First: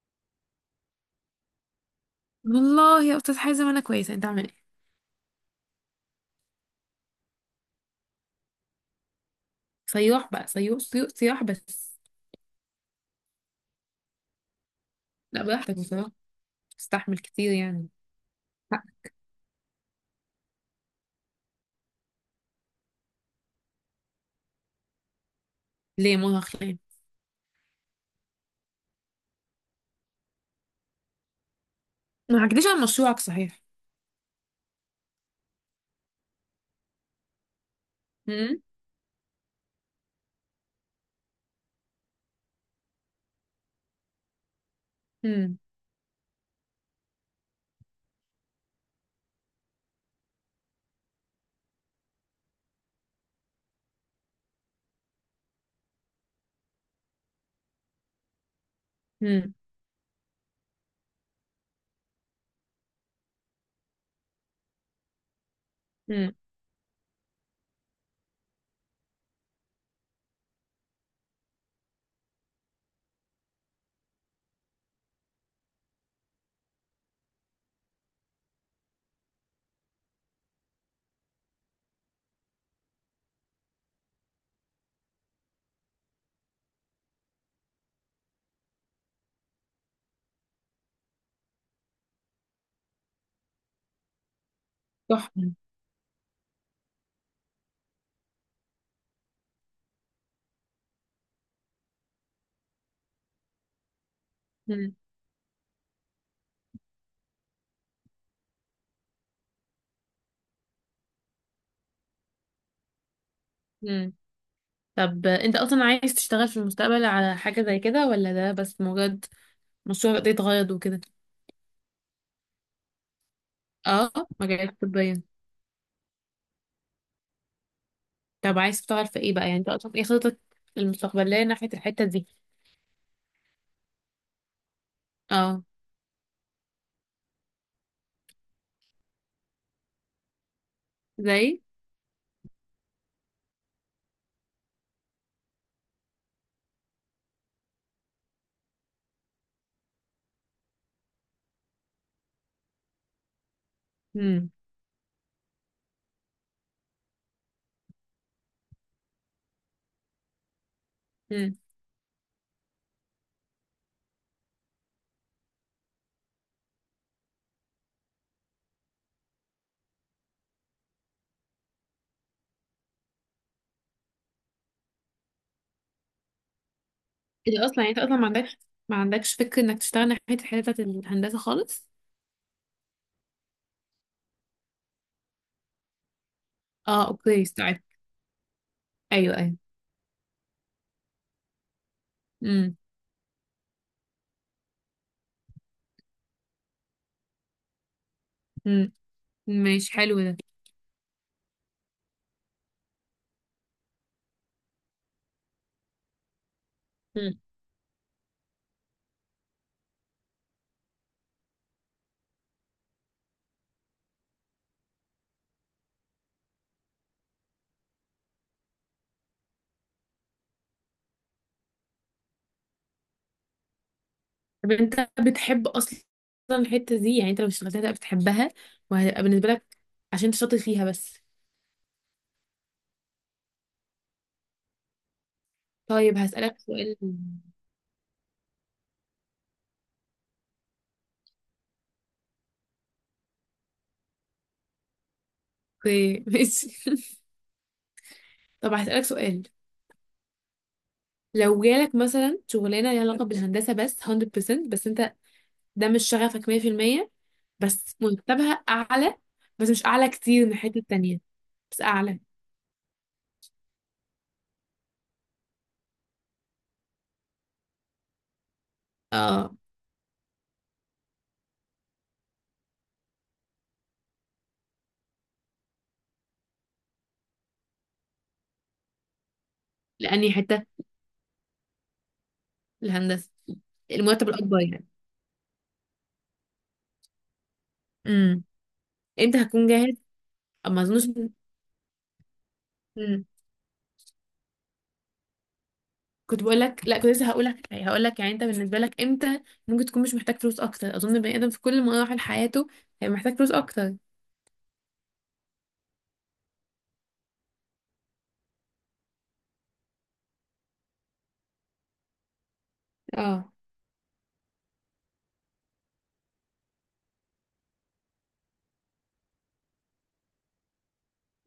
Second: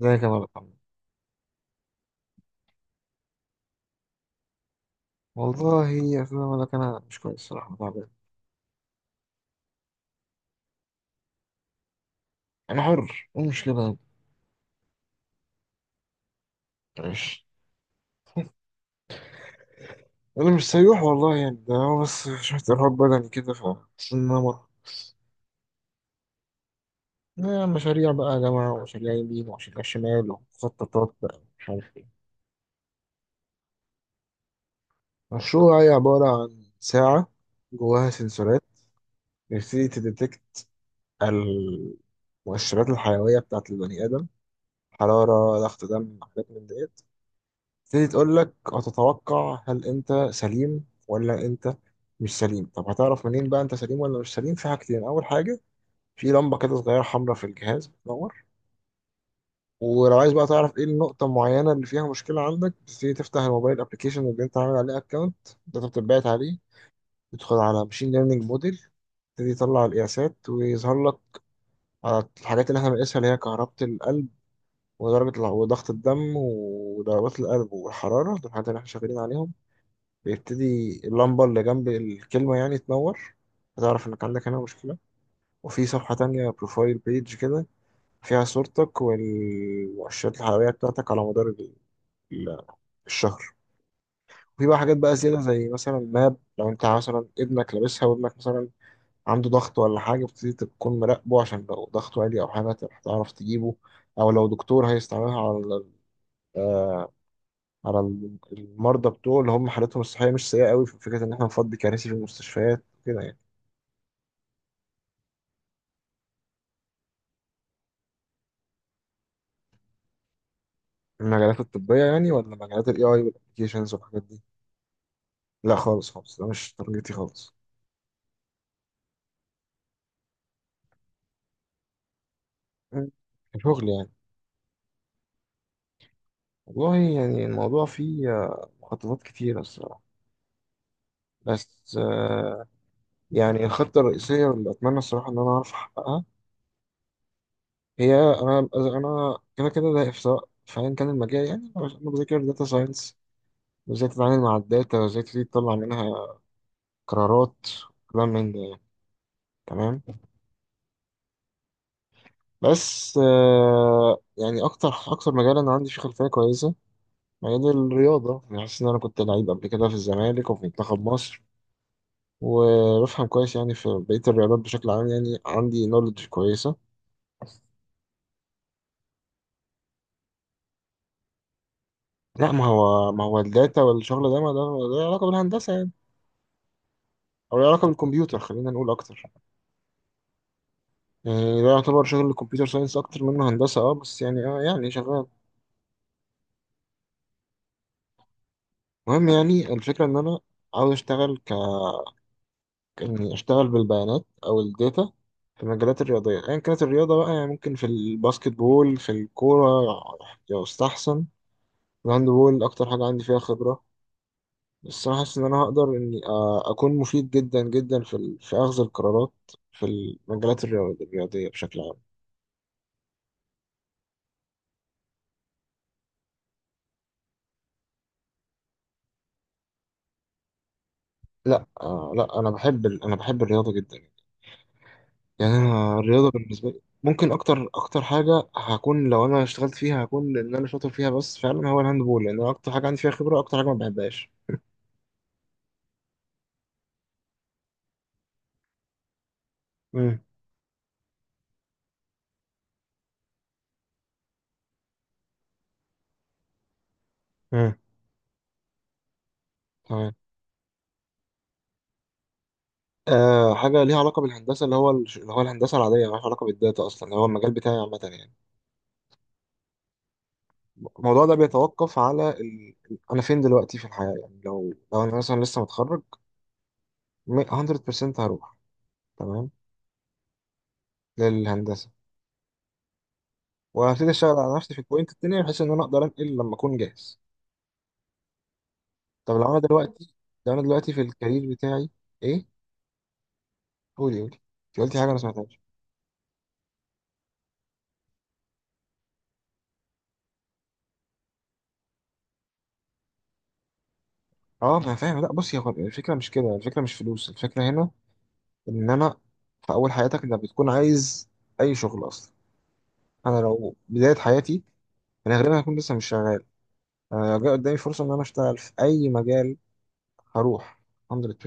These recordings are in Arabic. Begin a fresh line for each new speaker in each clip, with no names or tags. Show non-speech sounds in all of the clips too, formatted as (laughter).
ازيك يا ملك عمرو؟
والله يا استاذ حازم، انا كويسه. انت عامل ايه؟
والله أصل أنا ملك، أنا مش كويس الصراحة، تعبان.
صياح بقى، صيوح صيوح صياح بس.
أنا حر، أنا مش لبنان.
لا، براحتك بصراحه. تستحمل
مش
كتير يعني حق.
أنا مش سيوح والله، يعني ده هو بس شوية إرهاق بدني كده ف بس إن أنا مرة
ليه مرهق ليه؟
مشاريع بقى يا جماعة، ومشاريع يمين ومشاريع شمال، ومخططات بقى مش عارف إيه.
ما حكيتليش عن مشروعك صحيح؟
مشروع هي عبارة عن ساعة جواها
امم.
سنسورات، بتبتدي تديتكت المؤشرات الحيوية بتاعة البني آدم، حرارة،
امم.
ضغط دم، حاجات من ديت. تبتدي تقول لك هتتوقع هل انت سليم ولا انت مش سليم. طب هتعرف منين بقى انت سليم ولا مش سليم؟ في حاجتين، اول حاجه في لمبه كده صغيره حمراء في الجهاز بتنور.
امم.
ولو عايز بقى تعرف ايه النقطه المعينه اللي فيها مشكله عندك، تبتدي تفتح الموبايل ابلكيشن اللي انت عامل عليه اكونت، ده انت بتبعت
امم.
عليه، تدخل على ماشين ليرنينج موديل، تبتدي تطلع القياسات ويظهر لك على الحاجات اللي احنا بنقيسها، اللي هي كهربة القلب وضغط الدم وضربات القلب والحرارة. دول الحاجات اللي احنا شغالين عليهم. بيبتدي اللمبة اللي جنب الكلمة يعني تنور، هتعرف إنك عندك هنا مشكلة. وفي صفحة تانية بروفايل بيج كده، فيها صورتك والمؤشرات الحيوية بتاعتك على مدار ال- الشهر. وفي بقى حاجات بقى زيادة،
تحفه.
زي مثلا ماب، لو أنت مثلا ابنك لابسها وابنك مثلا عنده ضغط ولا حاجة، بتبتدي تكون مراقبه، عشان لو ضغطه عالي أو حاجة تعرف تجيبه. أو لو دكتور
امم.
هيستعملها على آه، على المرضى بتوعه اللي هم حالتهم الصحية مش سيئة قوي، في فكرة إن إحنا نفضي كراسي في المستشفيات كده يعني.
امم. طب انت اصلا عايز تشتغل في المستقبل على حاجه زي كده، ولا ده بس مجرد مشروع قضية غرض وكده؟
المجالات الطبية يعني ولا مجالات ال AI والابلكيشنز
اه.
والحاجات دي؟
مجالات طبيه.
لا خالص خالص، ده مش تارجتي خالص.
طب عايز تشتغل في ايه بقى؟ يعني انت اصلا ايه خطتك المستقبليه ناحيه الحته دي؟
مم. كشغل يعني؟
اه.
والله يعني الموضوع فيه مخططات كتيرة الصراحة.
زي.
بس يعني الخطة الرئيسية اللي أتمنى الصراحة إن أنا أعرف أحققها، هي أنا كده كده ده، سواء في أيا كان المجال، يعني أنا بذاكر داتا ساينس وإزاي تتعامل
امم.
مع الداتا وإزاي تبتدي تطلع منها قرارات وكلام من ده يعني. تمام. بس يعني أكتر أكتر مجال أنا عندي فيه خلفية كويسة مجال الرياضة، يعني حاسس إن أنا كنت لعيب قبل كده في الزمالك وفي منتخب مصر، وبفهم كويس يعني في بقية الرياضات بشكل عام، يعني عندي نولج كويسة.
انت اصلا يعني انت اصلا ما عندكش فكر انك تشتغل ناحية الحتة بتاعت الهندسة خالص.
لا ما هو الداتا والشغل ده ما ده علاقة بالهندسة يعني،
اه، اوكي،
أو له
استوعب.
علاقة بالكمبيوتر خلينا نقول أكتر.
ايوه، ايوه.
يعني ده يعتبر شغل الكمبيوتر
امم.
ساينس أكتر منه هندسة، أه بس يعني أه يعني شغال.
امم.
المهم يعني
ماشي،
الفكرة إن
حلو ده.
أنا عاوز أشتغل، إني أشتغل بالبيانات أو الداتا في المجالات الرياضية، أيا كانت الرياضة بقى،
امم.
يعني ممكن في الباسكت بول، في الكورة يستحسن، الهاند بول أكتر حاجة عندي فيها خبرة. بس أنا حاسس إن أنا هقدر إني أكون مفيد جدا جدا في في أخذ القرارات في الرياضية بشكل عام.
طب انت بتحب اصلا الحتة دي؟ يعني انت لو اشتغلتها هتبقى بتحبها، وهتبقى بالنسبة لك عشان انت شاطر فيها بس؟
لا آه لا، أنا بحب أنا بحب الرياضة جدا. يعني أنا
طيب
الرياضة
هسألك
بالنسبة لي
سؤال.
ممكن أكتر أكتر حاجة هكون، لو أنا اشتغلت فيها هكون إن أنا شاطر فيها بس فعلا هو الهاند بول، لأن أنا أكتر حاجة عندي فيها خبرة أكتر حاجة ما بحبهاش.
اوكي، ماشي. (laughs) طب هسألك سؤال.
مم.
لو جالك مثلا شغلانة ليها علاقة بالهندسة بس 100%، بس انت ده مش شغفك 100%،
مم.
بس مرتبها اعلى، بس مش اعلى
تمام.
كتير من الحته التانية، بس اعلى.
آه، حاجة ليها علاقة بالهندسة، اللي هو اللي هو الهندسة العادية مالهاش علاقة بالداتا أصلا اللي هو المجال بتاعي عامة يعني،
اه،
الموضوع ده بيتوقف على ال... أنا فين دلوقتي في الحياة، يعني لو أنا مثلا لسه متخرج، 100% هروح، تمام،
لاني حته
للهندسة،
الهندسه.
وهبتدي
المرتب
أشتغل على
الاكبر
نفسي في
يعني.
البوينت التانية بحيث إن أنا أقدر أنقل لما أكون جاهز.
امم.
طب
امتى
لو أنا
هكون جاهز؟
دلوقتي، لو أنا
اما
دلوقتي في
اظنش.
الكارير بتاعي. إيه؟
امم.
قولي قولي، أنت قلتي حاجة أنا ما سمعتهاش.
كنت بقول لك، لا كنت لسه هقول لك يعني انت بالنسبه لك امتى ممكن تكون مش محتاج فلوس اكتر. اظن بني ادم في كل مراحل حياته هيبقى محتاج فلوس اكتر.
أه ما أنا فاهم. لا بصي، هو الفكرة مش كده، الفكرة مش فلوس، الفكرة هنا انما في اول حياتك انت بتكون عايز اي شغل اصلا. انا
اه،
لو بدايه حياتي انا غالبا هكون لسه مش شغال، انا لو جه قدامي فرصه ان انا اشتغل في اي مجال هروح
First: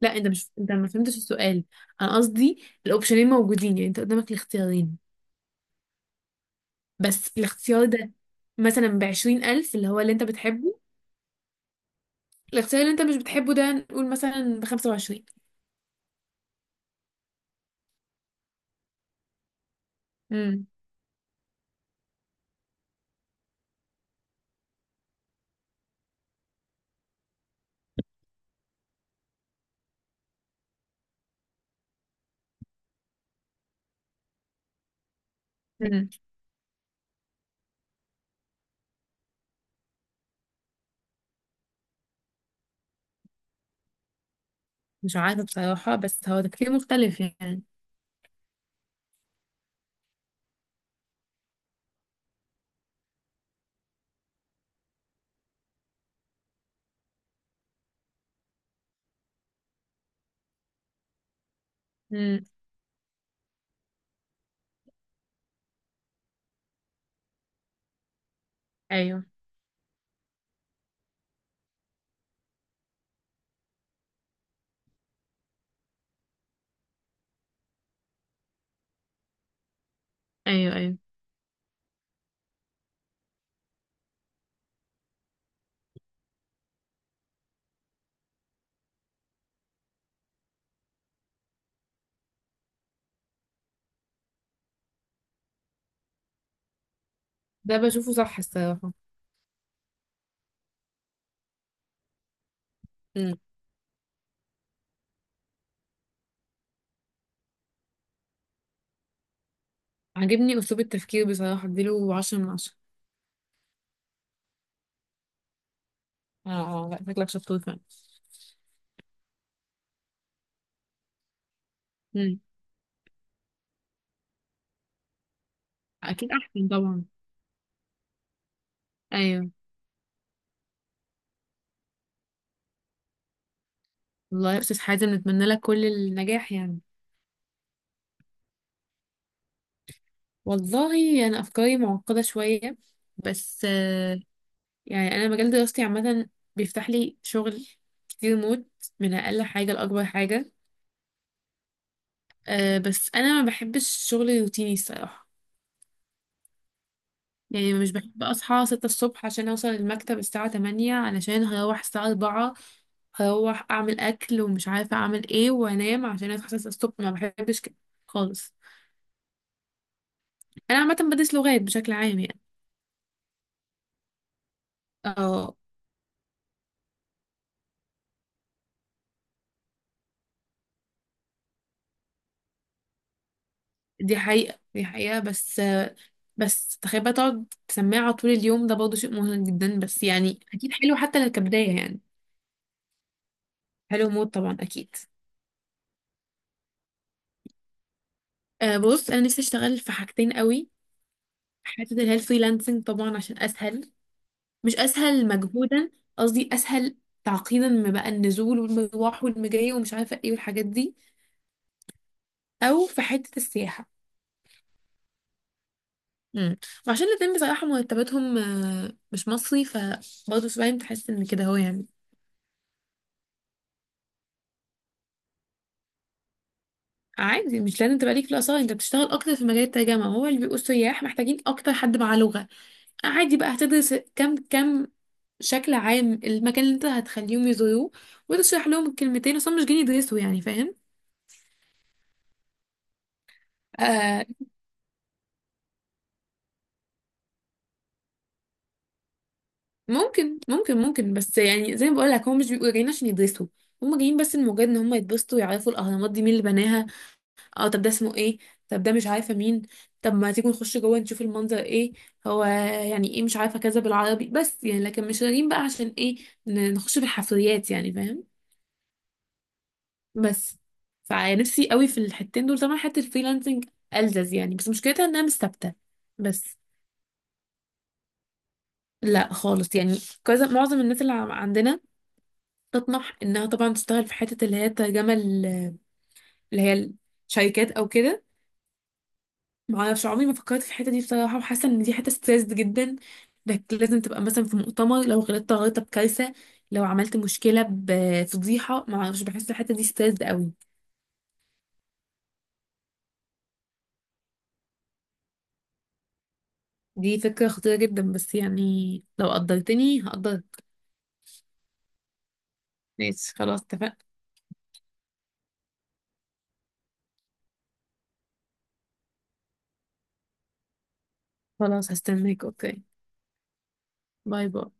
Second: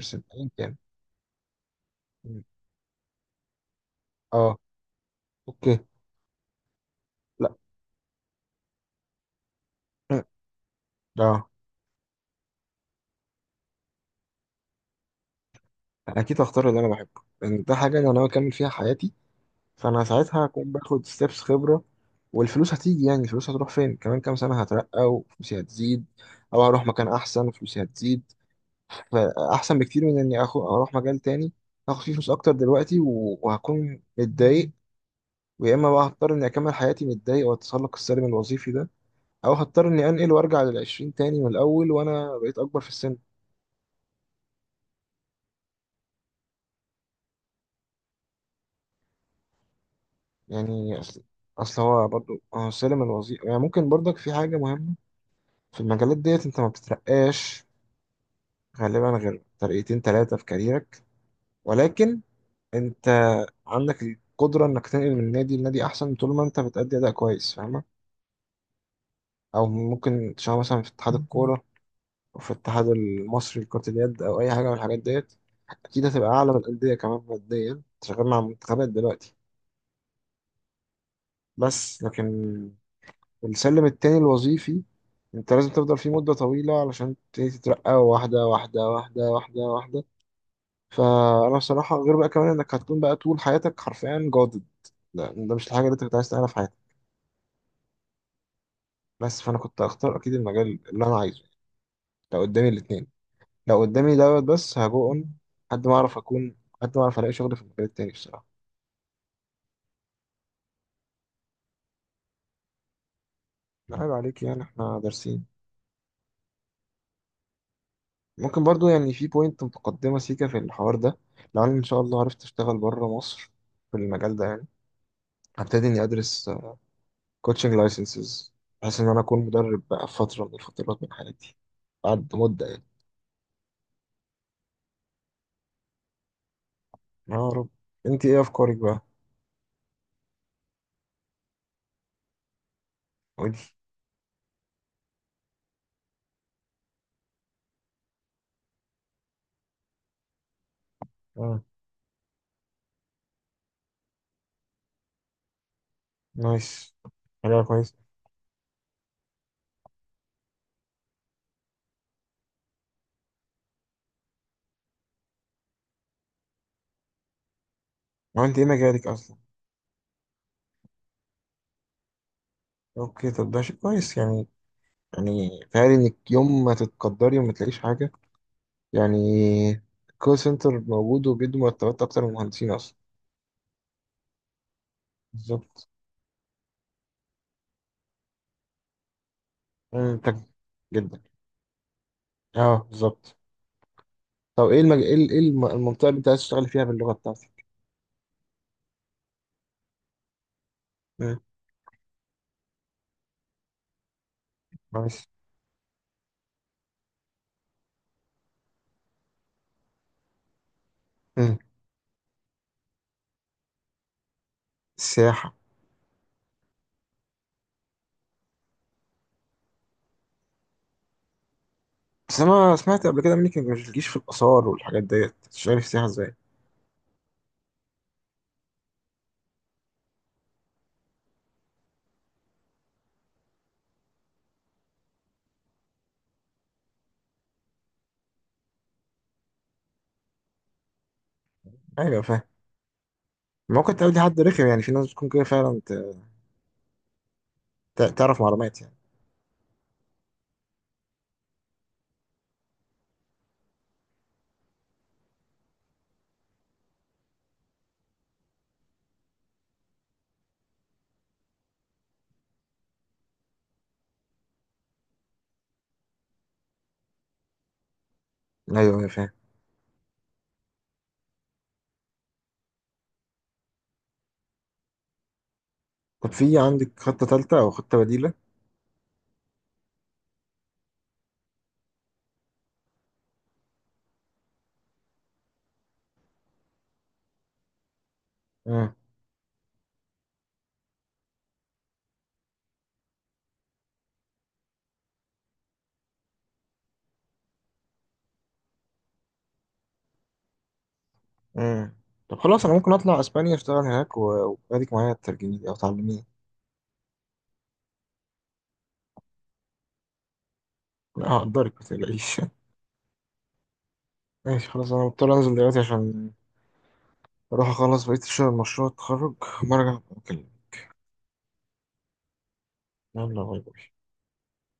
لا. انت
ايا
مش انت
كان.
ما فهمتش السؤال. انا
م.
قصدي الاوبشنين موجودين، يعني انت قدامك
اه.
الاختيارين.
اوكي.
بس
لا.
الاختيار ده مثلا بـ20 ألف، اللي
م.
انت بتحبه.
اه.
الاختيار اللي انت مش بتحبه ده نقول مثلا بـ25.
انا اكيد هختار اللي انا بحبه، لان ده حاجه انا ناوي اكمل فيها حياتي، فانا ساعتها
امم.
هكون باخد ستيبس خبره والفلوس هتيجي، يعني الفلوس هتروح فين؟ كمان كام سنه هترقى وفلوسي هتزيد، او هروح مكان احسن وفلوسي هتزيد. فاحسن بكتير من اني أخو اروح مجال تاني هاخد فيه فلوس اكتر دلوقتي وهكون متضايق، ويا اما بقى هضطر اني اكمل حياتي متضايق والتسلق السلبي الوظيفي ده، او هضطر اني انقل وارجع للعشرين تاني من الاول وانا بقيت اكبر في السن.
مش عارفة بصراحة، بس هو تفكير مختلف يعني.
يعني اصل، اصل هو برضو هو السلم الوظيفي يعني ممكن برضك في حاجة مهمة، في المجالات ديت انت ما بتترقاش غالبا غير ترقيتين تلاتة في كاريرك، ولكن
امم.
انت عندك القدرة انك تنقل من نادي لنادي احسن طول ما انت بتأدي اداء كويس، فاهم؟
ايوه،
او ممكن تشتغل مثلا في اتحاد الكوره، وفي الاتحاد المصري لكرة اليد او اي حاجه من الحاجات ديت، اكيد هتبقى اعلى من الانديه كمان ماديا، أنت شغال مع منتخبات دلوقتي.
ايوه، ايوه.
بس لكن السلم التاني الوظيفي انت لازم تفضل فيه مده طويله علشان تبتدي تترقى واحده واحده واحده واحده واحده، فانا بصراحه غير بقى كمان انك هتكون بقى طول حياتك حرفيا جادد، لا ده مش الحاجه اللي انت كنت عايز تعملها في حياتك.
ده بشوفه صح الصراحة.
بس فانا كنت هختار اكيد المجال اللي انا عايزه لو قدامي الاثنين.
امم.
لو قدامي دوت بس هجو اون، لحد ما اعرف اكون، لحد ما اعرف الاقي شغل في المجال التاني بصراحه.
عاجبني اسلوب التفكير بصراحة، اديله 10 من 10.
لا، عيب عليك يعني، احنا دارسين.
اه، اه، لا، شكلك شطور فعلا.
ممكن برضو يعني في بوينت متقدمه سيكا في الحوار ده، لو انا ان شاء الله
امم.
عرفت اشتغل بره مصر في المجال ده يعني، هبتدي اني
اكيد
ادرس
احسن طبعا.
كوتشنج لايسنسز بحيث ان انا اكون
ايوه.
مدرب بقى في فتره من الفترات من حياتي، بعد مده يعني.
والله يا استاذ حازم، نتمنى لك كل النجاح يعني.
يا رب. انت ايه افكارك بقى؟
والله انا افكاري معقدة شوية،
قولي.
بس يعني انا مجال دراستي عامة، بيفتح لي شغل كتير موت، من اقل حاجة لاكبر حاجة.
اه.
أه بس انا ما بحبش الشغل الروتيني الصراحة.
نايس. حاجه
يعني مش
كويس.
بحب أصحى 6 الصبح عشان أوصل المكتب الساعة 8، علشان هروح الساعة 4 هروح أعمل أكل ومش عارفة أعمل إيه وأنام، عشان أصحى 6 الصبح. ما بحبش كده
ما
خالص.
انت ايه مجالك اصلا؟
أنا عامة بدرس لغات بشكل عام يعني.
اوكي، طب ده شيء كويس يعني.
اه،
يعني تخيل انك يوم ما تتقدري وما تلاقيش حاجة، يعني الكول سنتر موجود وبيدوا مرتبات أكتر من المهندسين أصلا.
دي حقيقة، دي حقيقة. بس،
بالظبط.
بس تخيل بقى تقعد سماعة طول اليوم، ده برضه شيء مهم جدا، بس
منتج
يعني أكيد حلو
جدا.
حتى لو كبداية يعني.
اه بالظبط.
حلو موت طبعا،
طب ايه
أكيد.
المج... ايه إيه المنطقة اللي انت عايز تشتغل فيها باللغة بتاعتك؟
أه بص، أنا نفسي أشتغل في حاجتين قوي.
مم.
حتة اللي هي الفريلانسنج طبعا عشان أسهل. مش اسهل
ماشي.
مجهودا، قصدي اسهل تعقيدا، ما بقى النزول والمروح والمجاي ومش عارفه ايه والحاجات دي.
مم.
او في حته السياحه.
السياحة.
امم. وعشان الاتنين بصراحه مرتباتهم مش مصري، فبرضه 70 تحس ان كده هو يعني.
بس أنا سمعت قبل كده منك إنك مش بتجيش في الآثار والحاجات ديت، تشتغلي في السياحة إزاي؟
عادي مش لازم تبقى ليك في الاثار، انت بتشتغل اكتر في مجال الترجمه، هو اللي بيبقوا السياح محتاجين اكتر حد معاه لغه. عادي بقى هتدرس كم كم شكل عام المكان اللي انت هتخليهم يزوروه، وتشرح لهم الكلمتين، اصلا مش جايين يدرسوا يعني فاهم.
أيوة فاهم. ممكن تقابلي
آه،
حد رخم يعني، في ناس بتكون كده فعلا ت... تعرف معلومات يعني.
ممكن، ممكن، ممكن، بس يعني زي ما بقول لك هم مش بيبقوا جايين عشان يدرسوا. هم جايين بس لمجرد ان هم يتبسطوا، يعرفوا الاهرامات دي مين اللي بناها. اه طب ده اسمه ايه؟ طب ده مش عارفه مين؟ طب ما تيجوا نخش جوه نشوف المنظر ايه؟ هو يعني ايه مش عارفه كذا بالعربي، بس يعني لكن مش جايين بقى عشان ايه؟ نخش في الحفريات يعني فاهم.
أيوة أيوة فاهم.
بس فنفسي قوي في الحتتين دول طبعا. حته الفريلانسنج ألذذ يعني، بس مشكلتها انها مش ثابته.
طب في
بس
عندك خطة تالتة أو خطة بديلة؟
لا خالص يعني، كذا معظم الناس اللي عندنا تطمح انها طبعا تشتغل في حته اللي هي الترجمه اللي هي الشركات او كده.
مم.
معرفش عمري ما فكرت في الحته دي بصراحه، وحاسه ان دي حته ستريسد جدا، انك لازم تبقى مثلا في مؤتمر، لو غلطت غلطه بكارثه، لو عملت مشكله بفضيحه، معرفش بحس الحته دي ستريسد قوي.
مم. طب خلاص انا ممكن اطلع اسبانيا اشتغل هناك واديك معايا ترجمي لي او تعلميني.
دي فكره خطيره جدا، بس يعني لو قدرتني هقدرك.
لا هقدرك ما تقلقيش.
ماشي خلاص، اتفقنا.
(laughs) ماشي خلاص، انا مضطر انزل دلوقتي عشان اروح اخلص بقية الشغل، مشروع التخرج، وأما ارجع أبقى اكلمك.
خلاص هستناك اوكي.
يلا باي باي.
باي باي.